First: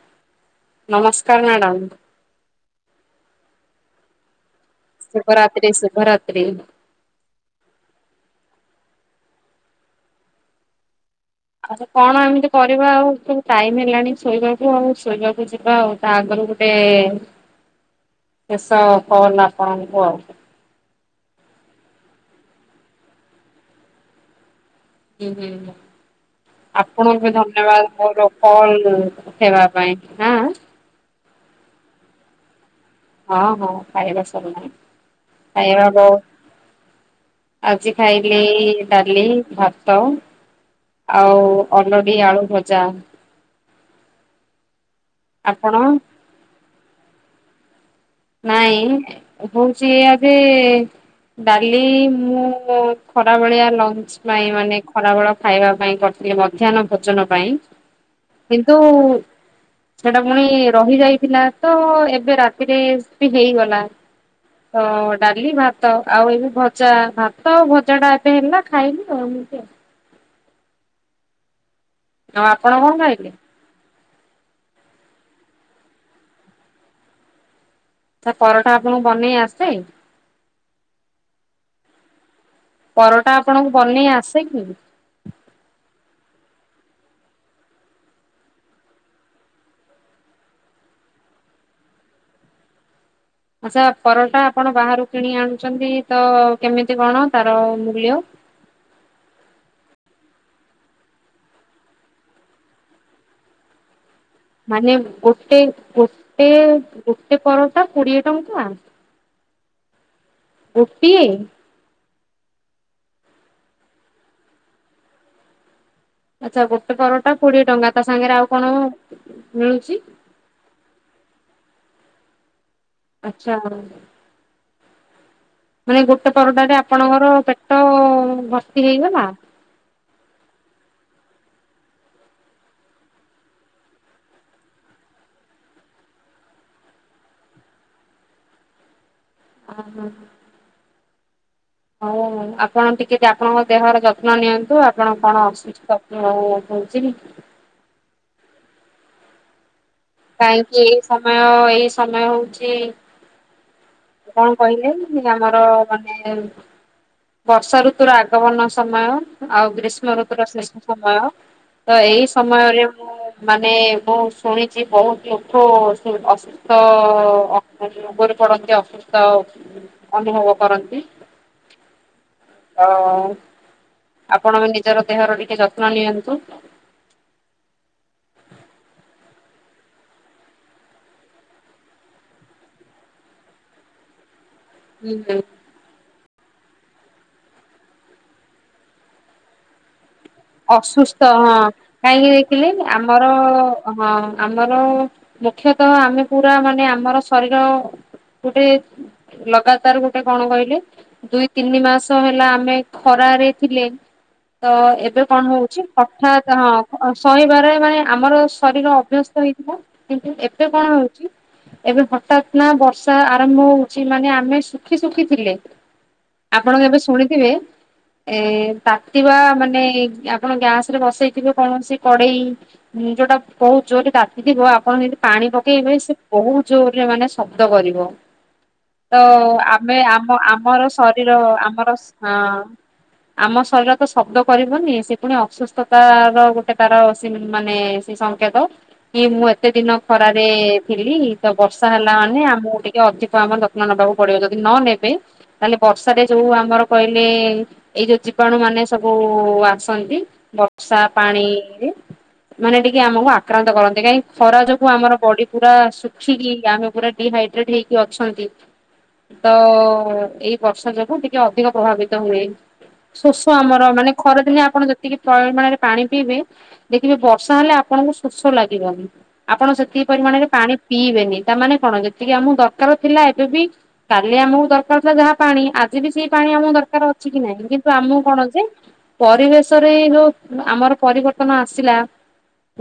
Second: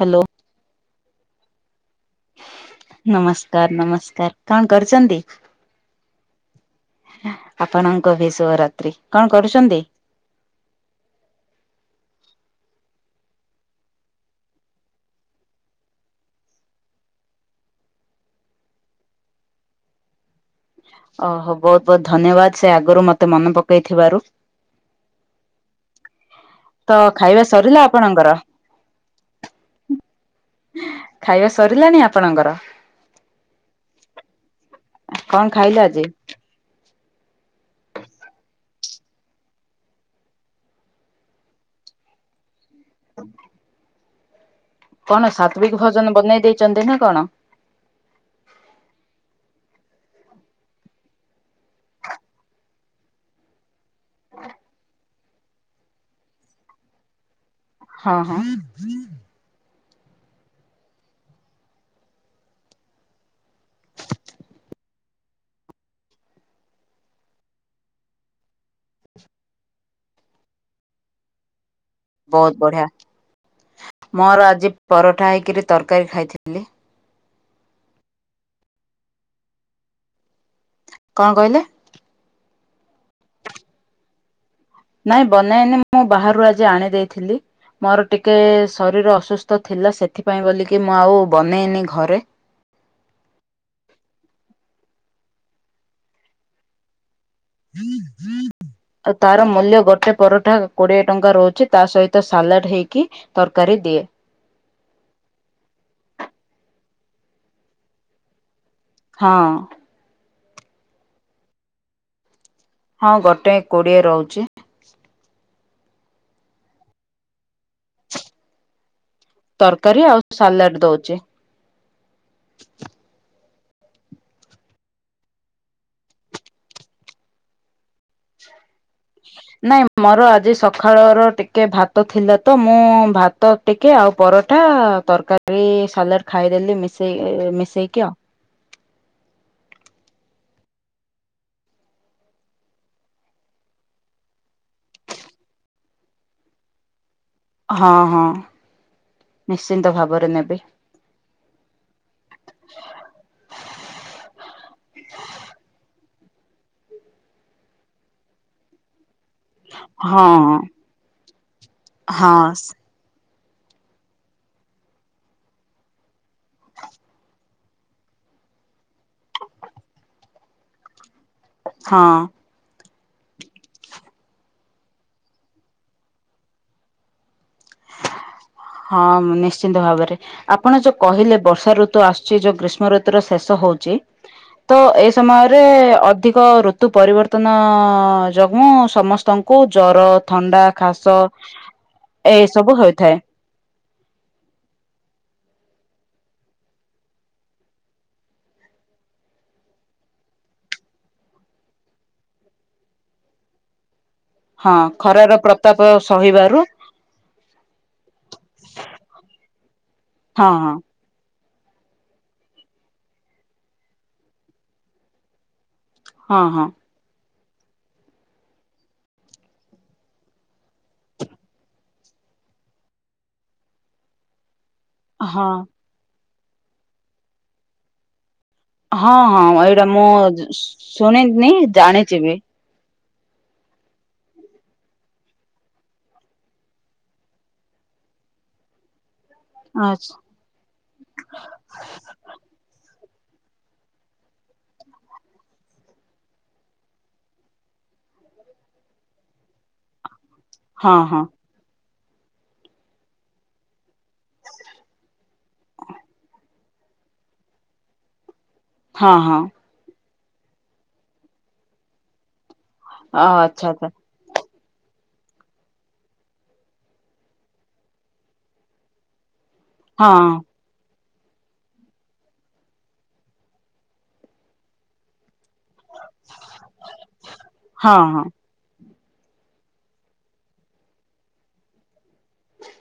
Hello. ନମସ୍କାର madam. ନମସ୍କାର ନମସ୍କାର କଣ କରୁଛନ୍ତି? ଶୁଭରାତ୍ରି ଶୁଭରାତ୍ରି। ଆପଣଙ୍କୁ ବି ଶୁଭ ରାତ୍ରି। କଣ କରୁଛନ୍ତି? କଣ ଏମିତି କରିବା ଆଉ ସବୁ ଟାଇମ ହେଲାଣି ଶୋଇବାକୁ ଆଉ ଶୋଇବାକୁ ଯିବା ଆଉ। ତା ଆଗରୁ ଗୋଟେ ଶେଷ ଫୋନ୍ ଆପଣଙ୍କୁ ଆଉ। ଓହୋ ବହୁତ ବହୁତ ଧନ୍ୟବାଦ ସେ ଆଗରୁ ମତେ ମନ ପକେଇ ଥିବାରୁ। ହୁଁ ହୁଁ। ତ ଆପଣଙ୍କୁ ବି ଖାଇବା ସରିଲା ଧନ୍ୟବାଦ ମୋର ଆପଣଙ୍କର କଲ ଉଠେଇବା ପାଇଁଁ। ହାଁ ଖାଇବା ସରିଲାଣି ଆପଣଙ୍କର। ହଁ ହଁ ଖାଇବା ସରିଲାଣି। କଣ ଖାଇଲେ ଖାଇବା ଆଜି? ବ ଆଜି ଖାଇଲି ଡାଲି ଭାତ। ଆଉ ଅଲଡି ଆଳୁ ଭଜା। [inaudible] କଣ ସାତ୍ଵିକ ଆପଣ? ଭୋଜନ ବନେଇ ଦେଇଛନ୍ତି ନା କଣ। ନାଇଁ ହଉଚି ଆଜି। ଡାଲି ମୁଁ ଖରା ବେଳିଆ ଲ ଜ୍ବାଇଁ ମାନେ ଖରା ବେଳ ଖାଇବା ପାଇଁ କରିଥିଲେ ମଧ୍ୟାହ୍ନ ଭୋଜନ ପାଇଁ। ହଁ ହଁ କିନ୍ତୁ ସେଟା ପୁଣି ରହି ଯାଇଥିଲା ତ ଏବେ ରାତିରେ ସେତିକି ହେଇଗଲା। ତ ଡାଲି ଭାତ ଆଉ ଏଇନୁ ଭଜା। ଭାତ ଆଉ ଭଜା ଟା ଏବେ ହେଲା ଖାଇଲୁ ଆଉ ଏମିତି ଆଉ। ଆଉ ବହୁତ ଆପଣ ବଢିଆ। କଣ ଖାଇଲେ? ମୋର ଆଜି ପରଠା ହେଇକିରି ତରକାରୀ ଖାଇଥିଲି। ସେ ପରଟା ଆପଣଙ୍କୁ ବନେଇ ଆସେ। କଣ କହିଲେ? ପରଟା ଆପଣଙ୍କୁ ବନେଇ ଆସେ କି। ନାଇଁ ବନାଏନି। ମୁଁ ବାହାରୁ ଆଜି ଆଣି ଦେଇଥିଲି। ମୋର ଟିକେ ଶରୀର ଅସୁସ୍ଥ ଥିଲା ସେଥିପାଇଁ ବୋଲିକି ମୁଁ ଆଉ ବନେଇନି ଘରେ। ଆଚ୍ଛା ପରଟା ଆପଣ ବାହାରୁ କିଣି ଆଣୁଛନ୍ତି ତ କେମିତି କଣ ତାର ମୂଲ୍ୟ? ଆଉ ତାର ମୂଲ୍ୟ ଗୋଟେ ପରଟା କୋଡିଏ ଟଙ୍କା ରହୁଛି ତା ସହିତ ସାଲାଡ୍ ହେଇକି ତରକାରୀ ଦିଏ। ମାନେ ଗୋଟେ ଗୋଟେ ଗୋଟେ ପରଟା କୋଡିଏ ଟଙ୍କା ହଁ। ଗୋଟିଏ ହଁ ଗୋଟେ କୋଡିଏ ରହୁଛି। ଆଚ୍ଛା ଗୋଟେ ପରଟା କୋଡିଏ ଟଙ୍କା ତା ସାଙ୍ଗରେ ଆଉ କଣ? ମିଳୁଛି ତରକାରୀ ଆଉ ସାଲାଡ ଦଉଚି। ଆଚ୍ଛା। ମାନେ ଗୋଟେ ପରଟାରେ ଆପଣଙ୍କର ପେଟ ଭର୍ତି ହେଇଗଲା? ନାଇଁ ମୋର ଆଜି ସକାଳର ଟିକେ ଭାତ ଥିଲା ତ। ମୁଁ ଭାତ ଟିକେ ଆଉ ପରଠା ତରକାରୀ ସାଲାଡ ଖାଇଦେଲି ମିଶେଇ ମିଶେଇକି ଆଉ। ଆହା। ହଉ ଆପଣ ଟିକେ ଆପଣଙ୍କ ଦେହର ଯତ୍ନ ନିଅନ୍ତୁ ଆପଣ କଣ ଅସୁ ପ୍ରାଥନା ହଉଛି କି ହଁ ହଁ ନିଶ୍ଚିନ୍ତ ଭାବରେ ନେବି କାହିଁକି ଏଇ ସମୟ ଏଇ ସମୟ ହଉଛି କଣ କହିଲେ ଆମର ମାନେ ବର୍ଷା ଋତୁର ଆଗମନ ସମୟ ଆଉ ଗ୍ରୀଷ୍ମ ହଁ ଋତୁର ଶେଷ ସମୟ ତ ଏଇ ହଁ। ସମୟରେ ମାନେ ମୁଁ ଶୁଣିଛି ବହୁତ ଲୋକ ଅ ସୁସ୍ଥ ରୋଗରେ ପଡନ୍ତି ଅସୁସ୍ଥ ଅନୁଭବ କରନ୍ତି ହଁ। ଓ ଆପଣ ନିଜର ଦେହର ଟିକେ ଯତ୍ନ ନିଅନ୍ତୁ [inaudible] ହଁ ନିଶ୍ଚିନ୍ତ ଭାବରେ ଆପଣ ଯୋଉ କହିଲେ ବର୍ଷା ଋତୁ ଆସୁଛି ଯୋଉ ଗ୍ରୀଷ୍ମ ଋତୁୁର ଶେଷ ହଉଛି ତ ଏ ହୁଁ ସମୟରେ ଅ ଅଧିକ ଋତୁ ପରିବର୍ତ୍ତନ ଯୋଗୁଁ ସମସ୍ତଙ୍କୁ ଜର ଥଣ୍ଡା ଖାସ ଅସୁସ୍ଥ ହଁ କାହିଁକି ଦେଖିଲେ ଏସବୁ ହୋଇଥାଏ ଆମର ହଁ ଆମର ମୁଖ୍ୟତଃ ଆମେ ପୁରା ମାନେ ଆମର ଶରୀର ଗୋଟେ ଲଗାତାର ଗୋଟେ କଣ କହିଲେ ଦୁଇ ତିନି ମାସ ହେଲା ଆମେ ଖରାରେ ଥିଲେ ତ ହଁ ଏବେ ଖରାର କଣ ହଉଛି ପ୍ରତାପ ହଠାତ୍ ସହିବାରୁ ହଁ ସହିବାରେ ମାନେ ଆମର ଶରୀର ଅଭ୍ୟସ୍ତ ହେଇଥିବ କିନ୍ତୁ ହଁ ଏବେ କଣ ହଉଛି ଏବେ ହଠାତ ନା ବର୍ଷା ଆରମ୍ଭ ହଉଛି ମାନେ ଆମେ ଶୁଖି ଶୁଖିଥିଲେ ହଁ ହଁ ଆପଣ ଏବେ ଶୁଣିଥିବେ ଏ ତାତିିବା ମାନେ ଆପଣ ଗ୍ୟାସ ରେ ବସେଇଥିବେ କୌଣସି କଡେଇ ଯୋଉଟା ବୋହୁତ ଜୋରରେ ତା ଥିବ ଆପଣ ଯଦି ପାଣି ହଁ ପକେଇବେ ସେ ବହୁତ ଜୋରରେ ମାନେ ଶବ୍ଦ କରିବ ହଁ ତ ହଁ ହଁ ଏଇଟା ଆମେ ମୁଁ ଆମ ଆମର ଶରୀର ଶୁଣିନି ଆମର ଜାଣିଛି ବି ହଁ ଆମ ଶରୀର ତ ଶବ୍ଦ କରିବନି ସେ ପୁଣି ଅସୁସ୍ଥତା ର ଗୋଟେ ତାର ସେ ମାନେ ସେ ସଂଙ୍କେତ କି ମୁଁ ସେ ଦିନ ଆଚ୍ଛା ଖରା ଥିଲି ତ ବର୍ଷା ହେଲା ମାନେ ଆମକୁ ଟିକେ ଅଧିକ ଆମ ଯତ୍ନ ନେବାକୁ ପଡିବ ଯଦି ନ ନେବେ ତାହେଲେ ବର୍ଷାରେ ଯୋଉ ଆମର କହିଲେ ଏଇ ଯୋଉ ଜୀବାଣୁ ମାନେ ସବୁ ଆ ଛନ୍ତି ହଁ ବର୍ଷା ହଁ ପାଣିରେ ମାନେ ଟିକେ ଆମକୁ ଆକ୍ରାନ୍ତ କରନ୍ତି କାହିଁକି ଖରା ଯୋଗୁ ଆମର ବଡି ପୁରା ଶୁଖିକି ଆମେ ପୁରା ଡିହାଇଡ୍ରେଟ ହେଇକି ଅଛନ୍ତି। ହଁ ହଁ ତ ଏଇ ବର୍ଷା ଯୋଗୁ ଟିକେ ଅଧିକ ପ୍ରଭାବିତ ହୁଏ। ଶୋସ ଆଚ୍ଛା ଆମର ଆଚ୍ଛା ମାନେ ଖରଦିନେ ଆପଣ ଯେତିକି ପରିମାଣରେ ପାଣି ପିଇବେ ଦେଖିବେ ବର୍ଷା ହେଲେ ଆପଣଙ୍କୁ ଶୋସ ଲାଗିବନି ଆପଣ ସେତିକି ହଁ ପରିମାଣରେ ପାଣି ପିଇବେନି ତାମାନେ କଣ ଯେତିକି ଆମକୁ ଦରକାର ଥିଲା ଏବେ ବି କାଲି ଆମକୁ ଦରକାର ଥିଲା ଯାହା ପାଣି ଆଜି ବି ସେଇ ପାଣି ଆମକୁ ଦରକାର ଅଛି କି ନାହିଁ କିନ୍ତୁ ହଁ ଆମକୁ ହଁ କଣ ଯେ ପରିବେଶ ଷରେ ଯୋଉ ଆମର ପରିବର୍ତ୍ତନ ଆସିଲା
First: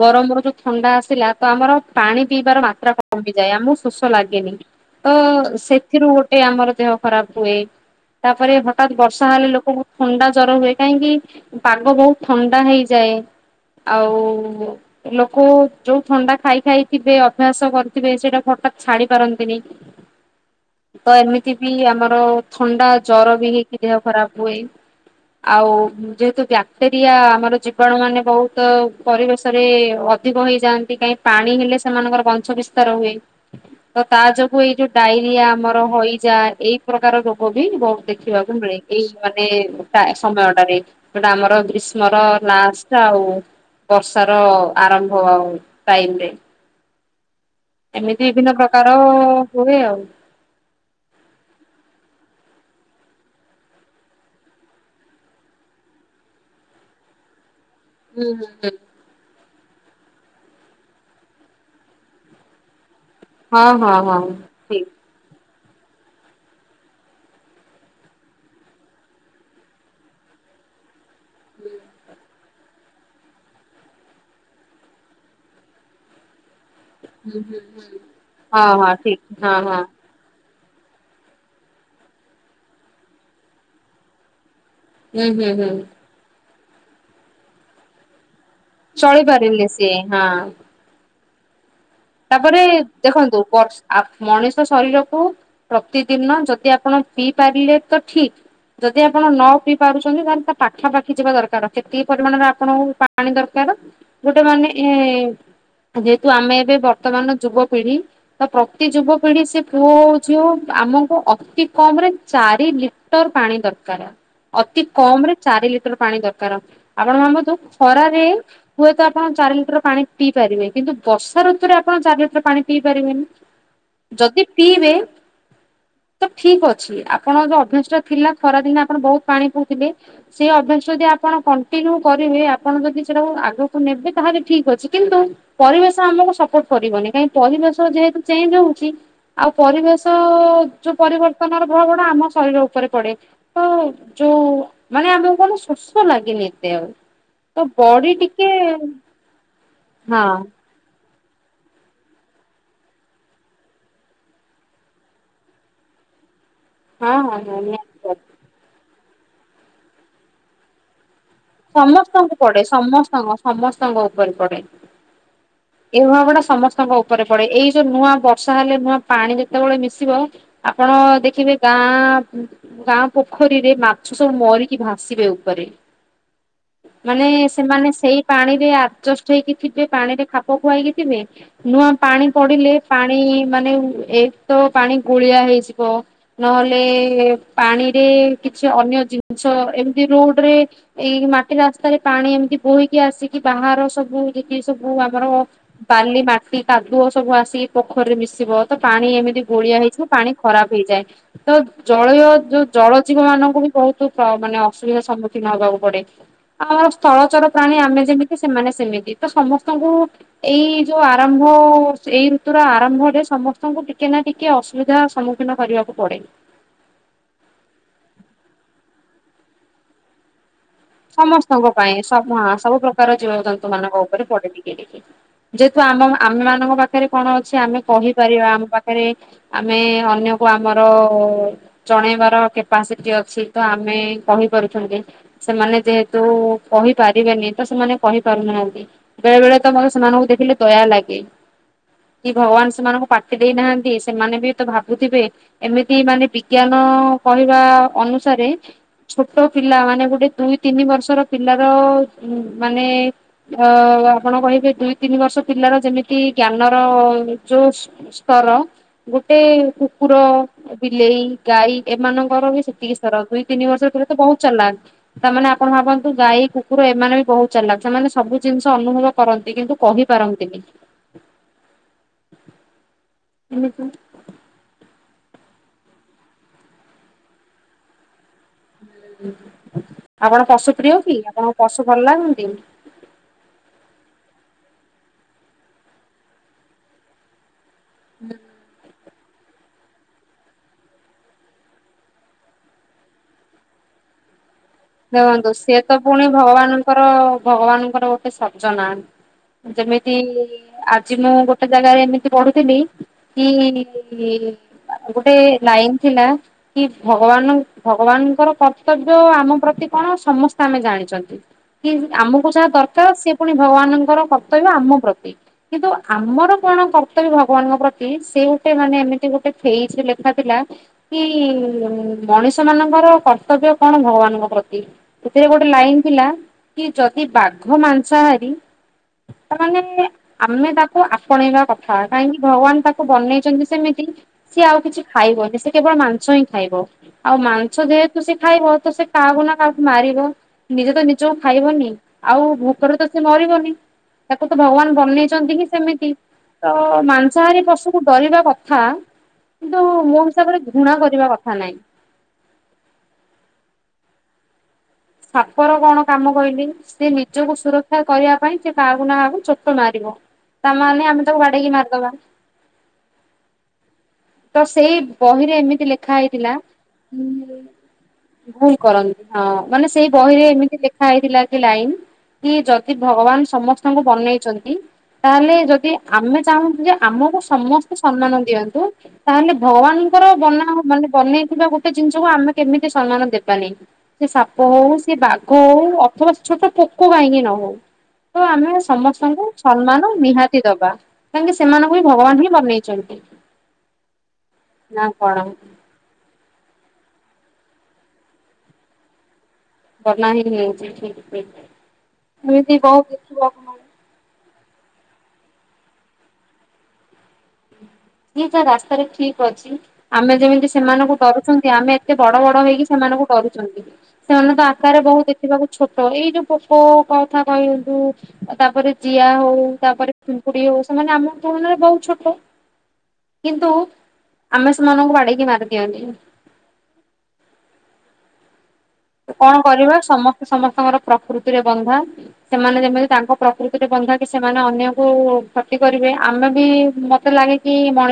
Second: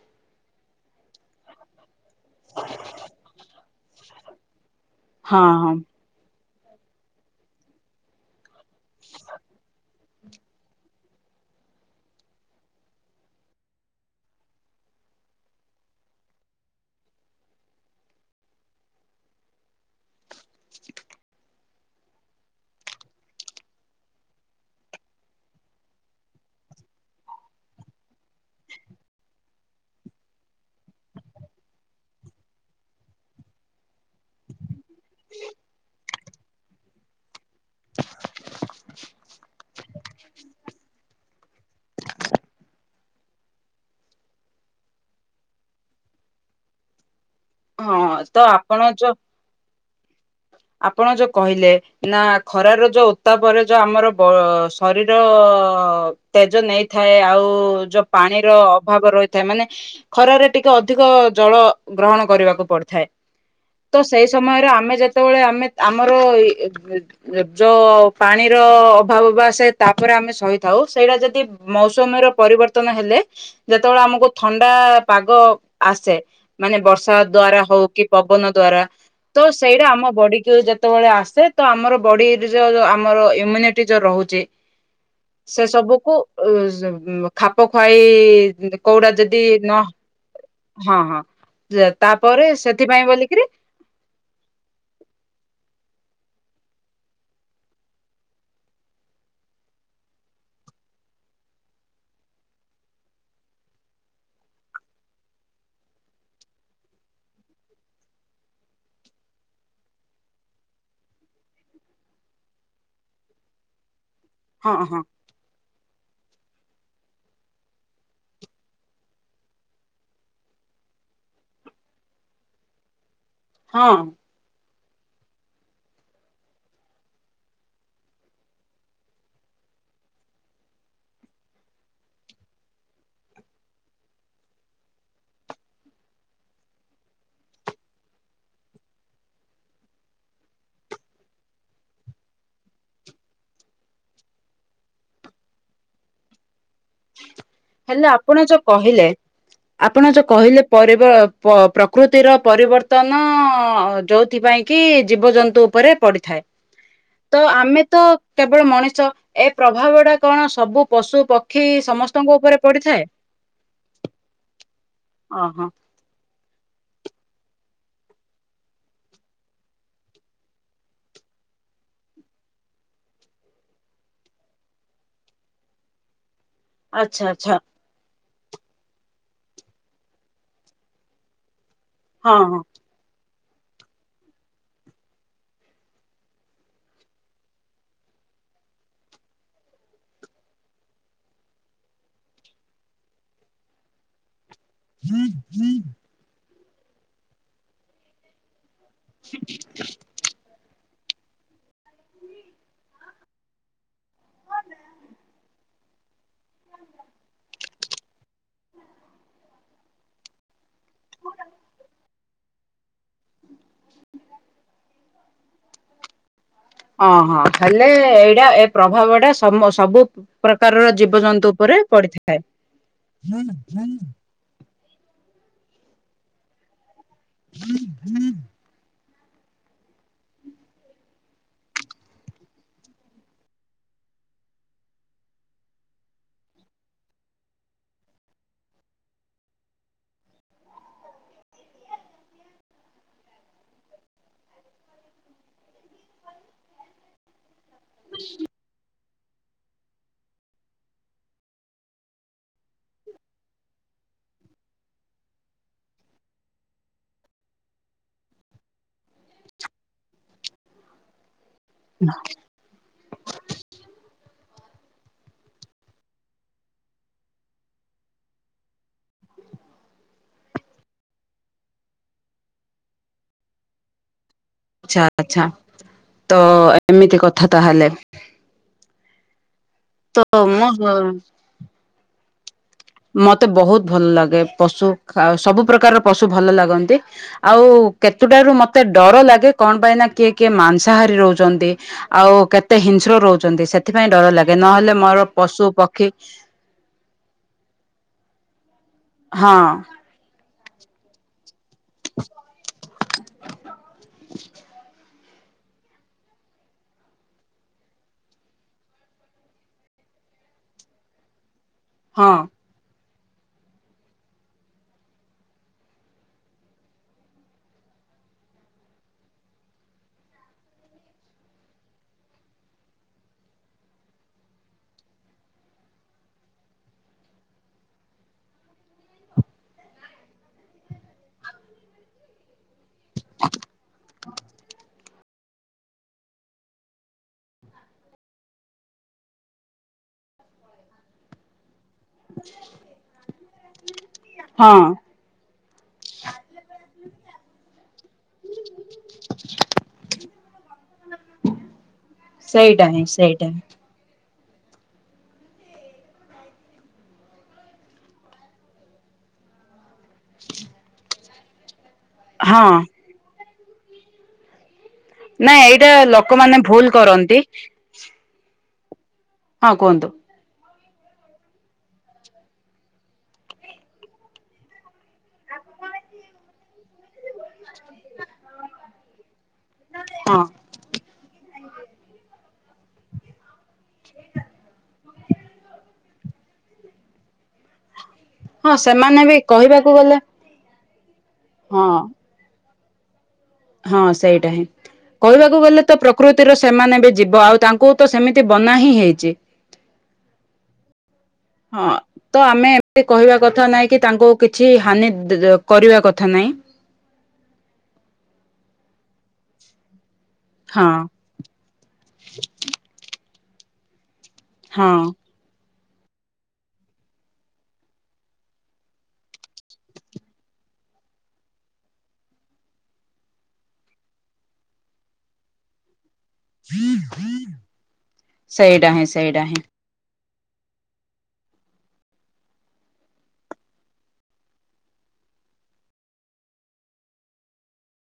ଗରମର ଯୋଉ ଥଣ୍ଡା ଆସିଲା ତ ଆମର ପାଣି ପିଇବାର ମାତ୍ରା କମିଯାଏ ଆମକୁ ଶୋଷ ଲାଗେନି ତ ହଁ ସେଥିରୁ ଗ ଟେ ଆମର ଦେହ ଖରାପ ହୁଏ ତାପରେ ହଠାତ୍ ବର୍ଷା ହେଲେ ଲୋକ ବ ଥଣ୍ଡା ଜ୍ୱର ହୁଏ କାହିଁକି ପାଗ ବହୁତ ଥଣ୍ଡା ହେଇଯାଏ। ଆଉ ଲୋକ ଯୋଉ ଥଣ୍ଡା ଖାଇ ଖାଇଥିବେ ଅଭ୍ୟାସ କରିଥିବେ ସେଇଟା ହଠାତ୍ ଛାଡି ପାରନ୍ତିନି। ତ ଏମିତି ବି ଆମର ଥଣ୍ଡା ଜର ବି ହେଇକି ଦେହ ଖରାପ ହୁଏ ଆଉ ଯେହେତୁ। ବ୍ୟାକ୍ଟେରିଆ ଆମର ଜୀବାଣୁ ମାନେ ବହୁତ ପରିବେଶରେ ଅଧିକ ହେଇଯାଆନ୍ତି କାହିଁି ପାଣି ହେଲେ ସେମାନଙ୍କର ବଂଶ ବିସ୍ତାର ହୁଏ। ତ ତା ଯୋଗୁ ଏଇ ଯୋଉ ଡାଇରିଆ ଆମର ହଇଜା ଏଇ ପ୍ରକାର ରୋଗ ବି ବହୁତ ଦେଖିବାକୁ ମିଳେ। ଏଇ ମାନେ ସମୟଟାରେ ଯୋଉଟା ଆମର ଗ୍ରୀଷ୍ମର ଲାଷ୍ଟ ଆଉ। ବର୍ଷା ର ଆରମ୍ଭ ଆଉ ଟାଇମ ରେ। ହଁ ହଁ ଏମିତି ତ ବିଭିନ୍ନ ଆପଣ ପ୍ରକାର ଯୋଉ ହୁଏ ଆଉ। ଆପଣ ଯୋଉ କହିଲେ ନା ଖରାର ଯୋଉ ଉତ୍ତାପରେ ଯୋଉ ଆମର। ଶରୀର ତେଜ ନେଇଥାଏ ଆଉ ଯୋଉ ହୁଁ ହୁଁ ପାଣିର ହୁଁ ଅଭାବ ରହିଥାଏ ମାନେ ଖରାରେ ଟିକେ ଅଧିକ ଜଳ ଗ୍ରହଣ। କରିବାକୁ ପଡିଥାଏ ହଁ ହଁ ତ ହଁ ସେଇ ସମୟରେ ଠିକ ଆମେ ଯେତେବେଳେ ଆମେ ଆମର ଯୋଉ ପାଣିର ଅଭାବ ବା ସେ ତାପରେ ଆମେ ସହିଥାଉ ସେଇଟା ଯଦି ମୌସମ ର ପରିବର୍ତ୍ତନ ହେଲେ ଯେତେବେଳେ ଆମକୁ ଥଣ୍ଡା ପାଗ ଆସେ ମାନେ ବର୍ଷା ହୁଁ ଦ୍ଵାରା ହୁଁ ହୁଁ ହଉ କି ପବନ ହଁ ଦ୍ଵାରା ହଁ ଠିକ ତ ହଁ ହଁ ସେଇଟା ଆମ ବଡିକୁ ଯେତେବେଳେ ଆସେ ତ ଆମର ବଡିର। ଯଉ ଆମର ଇମ୍ୟୁନିଟି ଯୋଉ ରହୁଛି ହୁଁ ହୁଁ ସେ ହୁଁ ସବୁକୁ ଉ ଖାପ ଖୁଆଇ କଉଡା ଯଦି ଚଳିପାରିଲେ ନ ସିଏ ହଁ। ହଁ ହଁ ତା ତାପରେ ଦେଖନ୍ତୁ ବର୍ ଆ ମଣିଷ ଶରୀରକୁ ପ୍ରତିଦିନ ଯଦି ଆପଣ ପିଇ ପାରିଲେ ତ ଠିକ। ଯଦି ଆପଣ ନ ପିଇ ପାରୁଛନ୍ତି ତାହେଲେ ତା ପାଖା ପାାଖି ଯିବା ଦରକାର କେତିକି ପରିମାଣରେ ଆପଣଙ୍କୁ ପାଣି ଦରକାର। ଗୋଟେ ମାନେ ଏ ଯେହେତୁ ଆମେ ଏବେ ବର୍ତ୍ତମାନ ଯୁବପିଢି। ତ ପ୍ରତି ଯୁବପିଢି ସେ ପୁଅ ହଉ ଝିଅ ହଉ ଆମକୁ ଅତି କମ ରେ ଚାରି ଲି ଲିଟର ପାଣି ଦରକାର। ହଁ ଅତି ହଁ କମ ରେ ଚାରି ଲିଟର ପାଣି ଦରକାର। ଆପଣ ଭାବୁ ତୁ ଖରାାରେ ହୁଏତ ଆପଣ ଚାରି ଲିଟର ପାଣି ପିଇ ପାରିବେ କିନ୍ତ ବର୍ଷାଋତୁରେ ଆପଣ ଚାର ଲିଟର ପାଣି ପିଇ ପାରିବେନି। ହଁ ଯଦି ପିଇବେ ତ ଠିକ ଅଛି ଆପଣ ଯୋଉ ଅଭ୍ୟାସ ଟା ଥିଲା ଖରା ଦିନ ଆପଣ ବହୁତ ପାଣି ପଉଥିଲେ। ସେଇ ଅଭ୍ୟାସ ଯଦି ଆପଣ କଣ୍ଟିନ୍ୟୁ କରିବେ ଆପଣ ଯଦି ସେଟାକୁ ଆଗକୁ ନେବେ ତାହେଲେ ଠିକ ଅଛି କିନ୍ତୁ ପରିବେଶ ଆମକୁ ସପୋର୍ଟ କରିବନି କାହିଁକି ପରିବେଶ ଯେହେତୁ ଚେଞ୍ଜ ହଉଛି ଆଉ ପରିବେଶ ଯୋଉ ପରିବର୍ତ୍ତନର ଭାବ ଗଟା [inaudible] ଆମ ଶରୀର ଉପରେ ପଡେ ତ ଯୋଉ ମାନେ ଆମକୁ କଣ ଶୋଷ ଲାଗେନି ଏତେ ଆଉ। ତ ହେଲେ ବଡି ଆପଣ ଟିକେ ଯୋଉ କହିଲେ ଆପଣ ଯୋଉ ହଁ କହିଲେ? ପରିବ ପ ପ୍ରକୃତିର ପରିବର୍ତ୍ତନ ଜୋଉଥିପାଇଁକି ଜୀବଜନ୍ତୁ ଉପରେ ପଡ଼ିଥାଏ। ହଁ ହଁ ତ ହଁ ଆମେ ନିହାତି ତ ପଡେ। କେବଳ ମଣିଷ ଏ ପ୍ରଭାବ ଟା କଣ ସବୁ ପଶୁ ପକ୍ଷୀ ସମସ୍ତଙ୍କ ସମସ୍ତଙ୍କୁ ଉପରେ ପଡେ ପଡିଥାଏ? ସମସ୍ତଙ୍କ ସମସ୍ତଙ୍କ ଉପରେ ପଡେ। ଓହୋ ଏଇଭାବ ଟା ସମସ୍ତଙ୍କ ଉପରେ ପଡେ ଏଇ ଯୋଉ ନୂଆ ବର୍ଷା ହେଲେ ନୂଆ ପାଣି ଯେତେବେଳେ ମିଶିବ ଆପଣ ଦେଖିବେ ଗାଁ ଗାଁ ପୋଖରୀରେ ମାଛ ସବୁ ମରିକି ଭାସିବେ ଉପରେ। ଆଚ୍ଛା ମାନେ ଆଚ୍ଛା ସେମାନେ ସେଇ ପାଣିରେ ଆଜଷ୍ଟ ହେଇକି ଥିବେ ପାଣିରେ ଖାପ ଖୁଆଇକି ଥିବେ ନୂଆ ପାଣି ହଁ ହଁ। ପଡିଲେ ପାଣି ମାନେ ଏକ ତ ପାଣି ଗୋଳିଆ ହେଇଯିବ। ନହେଲେ ପାଣିରେ କିଛି ଅନ୍ୟ ଜିନିଷ ଏମିତି ରୁଟରେ ଏଇ ମାଟି ରାସ୍ତାରେ ପାଣି ଏମିତି ବୋହିକି ଆସିକି ବାହାର ସବୁ ଜେତିକି ସବୁ ଆମର ବାଲି ମାଟି କାଦୁଅ ସବୁ ଆସିକି ପୋଖରୀରେ ମିଶିବ। ତ ପାଣି ଏମିତି ଗୋଳିଆ ହେଇଚି ପାଣି ଖରାପ ହେଇଯାଏ। ତ ଜଳୀୟ ଯୋଉ ଜଳ ଜୀବ ମାନଙ୍କୁ ବି ବୋହୁତ ମାନେ ଅସୁବିଧାର ସମ୍ମୁଖୀନ ହବାକୁ ପଡେ। ଆମର ସ୍ଥଳଚର ପ୍ରାଣୀ ଆମେ ଯେମିତି ସେମାନେ ସେମିତି ତ ସମସ୍ତଙ୍କୁ ଏଇ ଯୋଉ ଆରମ୍ଭ ସେଇ ଋତୁର ଆରମ୍ଭରେ ସମସ୍ତଙ୍କୁ ଟିକେ ନା ଟିକେ ଅସୁବିଧା ସମ୍ମୁଖୀନ କରିବାକୁ ପଡେ। ଅ ହଁ ହେଲେ ଏଇଟା ଏ ପ୍ରଭାବଟା ସମ ସବୁ ପ୍ରକାରର ଯି ସମସ୍ତଙ୍କ ପାଇଁ [unintelligible] ସବୁ ପ୍ରକାର ଜୀବଜନ୍ତୁ ମାନଙ୍କ ଉପରେ ପଡେନି। ଯେହେତୁ ଆମ ଆମ ମାନଙ୍କ ପାଖେରେ କଣ ଅଛି ଆମେ କହିପାରିବା ଆମ ପାଖେରେ ଆମେ ଅନ୍ୟକୁ ଆମର ଚଣେଇବାର କେପାସିଟି ଅଛି ତ ଆମେ କହିପାରୁଛନ୍ତି। ସେମାନେ ଯେହେତୁ କହିପାରିବେନି ତ ସେମାନେ କହିପାରୁନାହାଁନ୍ତି। ବେଳେ ବେଳେ ତ ମୋର ସେମାନଙ୍କୁ ଦେଖିଲେ ଦୟା ଲାଗେ। କି ଭଗବାନ ସେମାନଙ୍କୁ ପାଟି ଦେଇ ନାହାନ୍ତି ସେମାନେ ବି ତ ଭାବୁଥିବେ ଏମିତି ମାନେ ବିଜ୍ଞାନ କହିବା ଅନୁସାରେ ଛୋଟ ପିଲା ମାନେ ଗୋଟେ ଦୁଇ ତିନି ବର୍ଷର ପିଲାର ମାନେ ଅ ଆପଣ କହିବେ ଦୁଇ ତିନି ବର୍ଷ ପିଲାର ଯେମିତି ଜ୍ଞାନର ଯୋସ୍ ସ୍ତର ଗୋଟେ କୁକୁର ବିଲେଇ ଗାଈ ଏମାନଙ୍କର ବି ସେତିକି ସ୍ତର ଦୁଇ ତିନି ବର୍ଷ ପରେ ତ ବୋହୁତ ଚାଲାଖ୍। ତାମାନେ ଆପଣ ଭାବନ୍ତୁ ଗାଈ କୁକୁର ଏମାନେ ବି ବହୁତ ଚାଲାଖ୍ ସେମାନେ ସବୁ ଜିନିଷ ଅନୁଭବ କରନ୍ତି କିନ୍ତୁ କହିପାରନ୍ତିନି। [unintelligible] ଆଚ୍ଛା ଆଛା ତ ଏମିତି କଥା ତାହେଲେ ତ ଆପଣ ପଶୁ ପ୍ରିୟ ମୁଁ କି ଆପଣଙ୍କ ପଶୁ ଭଲ ଲାଗନ୍ତି? ମତେ ବୋହୁତ ଭଲ ଲାଗେ ପଶୁ ଆ ସବୁ ପ୍ରକାରର ପଶୁ ଭଲ ଲାଗନ୍ତି ଆଉ କେତୁଟାରୁ ମତେ ଡର ଲାଗେ କଣ ପାଇଁ ନା କିଏ କିଏ ମାଂସାହାରି ରୋହୁଚନ୍ତି। ଆଉ କେତେ ହିଂସ୍ର ରୋହୁଚନ୍ତି ସେଥିପାଇଁ ଡର ଲାଗେ ନହେଲେ ମୋର ଦେଅନ୍ତୁ ପଶୁ ସିଏ ତ ପକ୍ଷୀ ପୁଣି ଭଗବାନ ଙ୍କର ଭଗବାନଙ୍କର ଗୋଟେ ସର୍ଜନା ହଁ ଯେମିତି ଆଜି ମୁଁ ଗୋଟେ [unintelligible] ଗୋଟେ ଲାଇନ ଥିଲା କି ଭଗବାନ ଭଗବାନଙ୍କର କର୍ତ୍ତବ୍ୟ ଆମ ପ୍ରତି ସେ କଣ ସମସ୍ତେ ଆମେ ଜାଣିଛନ୍ତି କି ହଁ ଆମକୁ ଯାହା ଦରକାର ସେ ପୁଣି ଭଗବାନଙ୍କର କର୍ତ୍ତବ୍ୟ ଆମ ପ୍ରତି। କିନ୍ତୁ ଆମର କଣ କର୍ତ୍ତବ୍ୟ ଭଗବାନଙ୍କ ପ୍ରତି ସେ ଗୋଟେ ମାନେ ଏମିତି ଗୋଟେ ଫେଜରେ ଲେଖା ଥିଲା। କି ମଣିଷ ମାନଙ୍କର କର୍ତ୍ତବ୍ୟ କଣ ଭଗବାନଙ୍କ ପ୍ରତି। ଏଥିରେ ଗୋଟେ ଲାଇନ ଥିଲା କି ଯଦି ବାଘ ମାଂସ ହାରି। ତମାନେ ଏ। ଆମେ ତାକୁ ଆପଣେଇବା କଥା କାହିଁକି ଭଗବାନ ତାକୁ ବନେଇଛନ୍ତି ସେମିତି। ସିଏ ଆଉ କିଛି ଖାଇବନି ସେ କେବଳ ମାଂସ ହିଁ ଖାଇବ। ଆଉ ମାଂସ ଯେହେତୁ ସେ ଖାଇବ ତ ସେ କାହାକୁ ନା କାହାକୁ ମାରିବ ନିଜେ ତ ନିଜକୁ ଖାଇବନି। ଆଉ ଭୋକରେ ତ ସେ ମରିବନି ତାକୁ ତ ହଁ ଭଗବାନ ବନେଇଛନ୍ତି କି ସେମିତି। ତ ମାଂସହାରୀ ପଶୁକୁ ଡରିବା କଥା। କିନ୍ତୁ ମୋ ହିସାବରେ ଘୃଣା କରିବା କଥା ନାହିଁ। ସେଇଟା ହିଁ ସେଇଟା ହିଁ। ସାପର କଣ କାମ କହିଲି। ସେ ନିଜକୁ ସୁରକ୍ଷା କରିବା ପାଇଁ ସେ କାହାକୁ ନା କାହାକୁ ଚୋଟ ମାରିବ। ତାମାନେେ ଆମେ ତାକୁ ବାଡେଇକି ମାରିଦବା। ହଁ। ତ ସେଇ ବହିରେ ନାଇଁ ଏମିତି ଏଇଟା ଲେଖା ହେଇଥିଲା। ଲୋକମାନେ ଭୁଲ କରନ୍ତି ଭୁଲ କରନ୍ତି ହଁ ମାନେ ସେଇ ବହିରେ ଏମିତି ଲେଖା ହେଇଥିଲା କି ଲାଇନ୍ କି ଯଦି ଭଗବାନ ସମସ୍ତଙ୍କୁ ବନେଇଛନ୍ତି। ତାହେଲେ ଯଦି ଆମେ ଚାହୁଁଛୁ ଯେ ଆମକୁ ସମସ୍ତେ ସମ୍ମାନ ଦିଅନ୍ତୁ ତାହେଲେ ଭଗବାନଙ୍କର ହଁ। ବନା ମାନେ ବନେଇଥିବା ଗୋ ଗୋଟେ ଜିନିଷକୁୁ ଆମେ କେମିତି ସମ୍ମାନ ଦେବାନି ସେ ସାପ ହଉ ସେ ବାଘ ହଉ ଅଥବା ଛୋଟ ପୋକ କାହିଁକି ନହୋଉ ତ ହଁ ଆମେ ସେମାନେ ବି ସମସ୍ତଙ୍କୁ କହିବାକୁ ସମ୍ମାନ ଗଲେ ନିହାତି ଦବା। କାହିଁକି ସେମାନଙ୍କୁ ହଁ ବି ଭଗବାନ ହିଁ ବନେଇଛନ୍ତି। ହଁ ସେଇଟା ହିଁ ନା କଣ? କହିବାକୁ ଗଲେ ତ ପ୍ରକୃତିର ସେମାନେ ବି ଯିବ ଆଉ ତାଙ୍କୁ ତ ସେମିତି ବନା ହିଁ ହେଇଚି। ବନା ହିଁ ହେଉଚି ଠିକ୍। ସେ। ହଁ ତ ଆମେ ଏମିତି ବହୁତ କହିବା ଦେଖିବାକୁ କଥା ମିଳେ ନାଇଁ କି ତାଙ୍କୁ କିଛି ହାନି କରିବା କଥା ନାହିଁ। ନିଜ ରାସ୍ତାରେ ଠିକ୍ ଅଛି ଆମେ ଯେମିତି ହଁ ସେମାନଙ୍କୁ ଡରୁଛନ୍ତି ଆମେ ଏତେ ବଡ଼ ବଡ଼ ହେଇକି ସେମାନଙ୍କୁ ଡରୁଛନ୍ତି ସେମାନେ ତ ହଁ ଆକାରେ ବହୁ ଦେଖିବାକୁ ଛୋଟ ଏଇ ଯୋଉ ପୋକ କଥା କୁହନ୍ତୁ। ତାପରେ ଜିଆ ହଉ ତାପରେ ପିଙ୍କୁଡି ହଉ ସେମାନେ ଆମ ତୁଳନାରେ ବହୁତ ଛୋଟ। କିନ୍ତୁ ଆମେ ସେମାନଙ୍କୁ ବାଡ଼େଇ କି ମାରିଦିଅନ୍ତି। ସେଇଟା ହିଁ ସେଇଟା ହିଁ। କଣ କରିବା ସମସ୍ତେ ସମସ୍ତଙ୍କର ପ୍ରକୃତିରେ ବନ୍ଧା। ସେମାନେ ଯେମିତି ତାଙ୍କ ପ୍ରକୃତିରେ ବନ୍ଧାକି ସେମାନେ ଅନ୍ୟ କୁ କ୍ଷତି କରିବେ ଆମେ ବି ମତେ ଲାଗେ କି ମଣି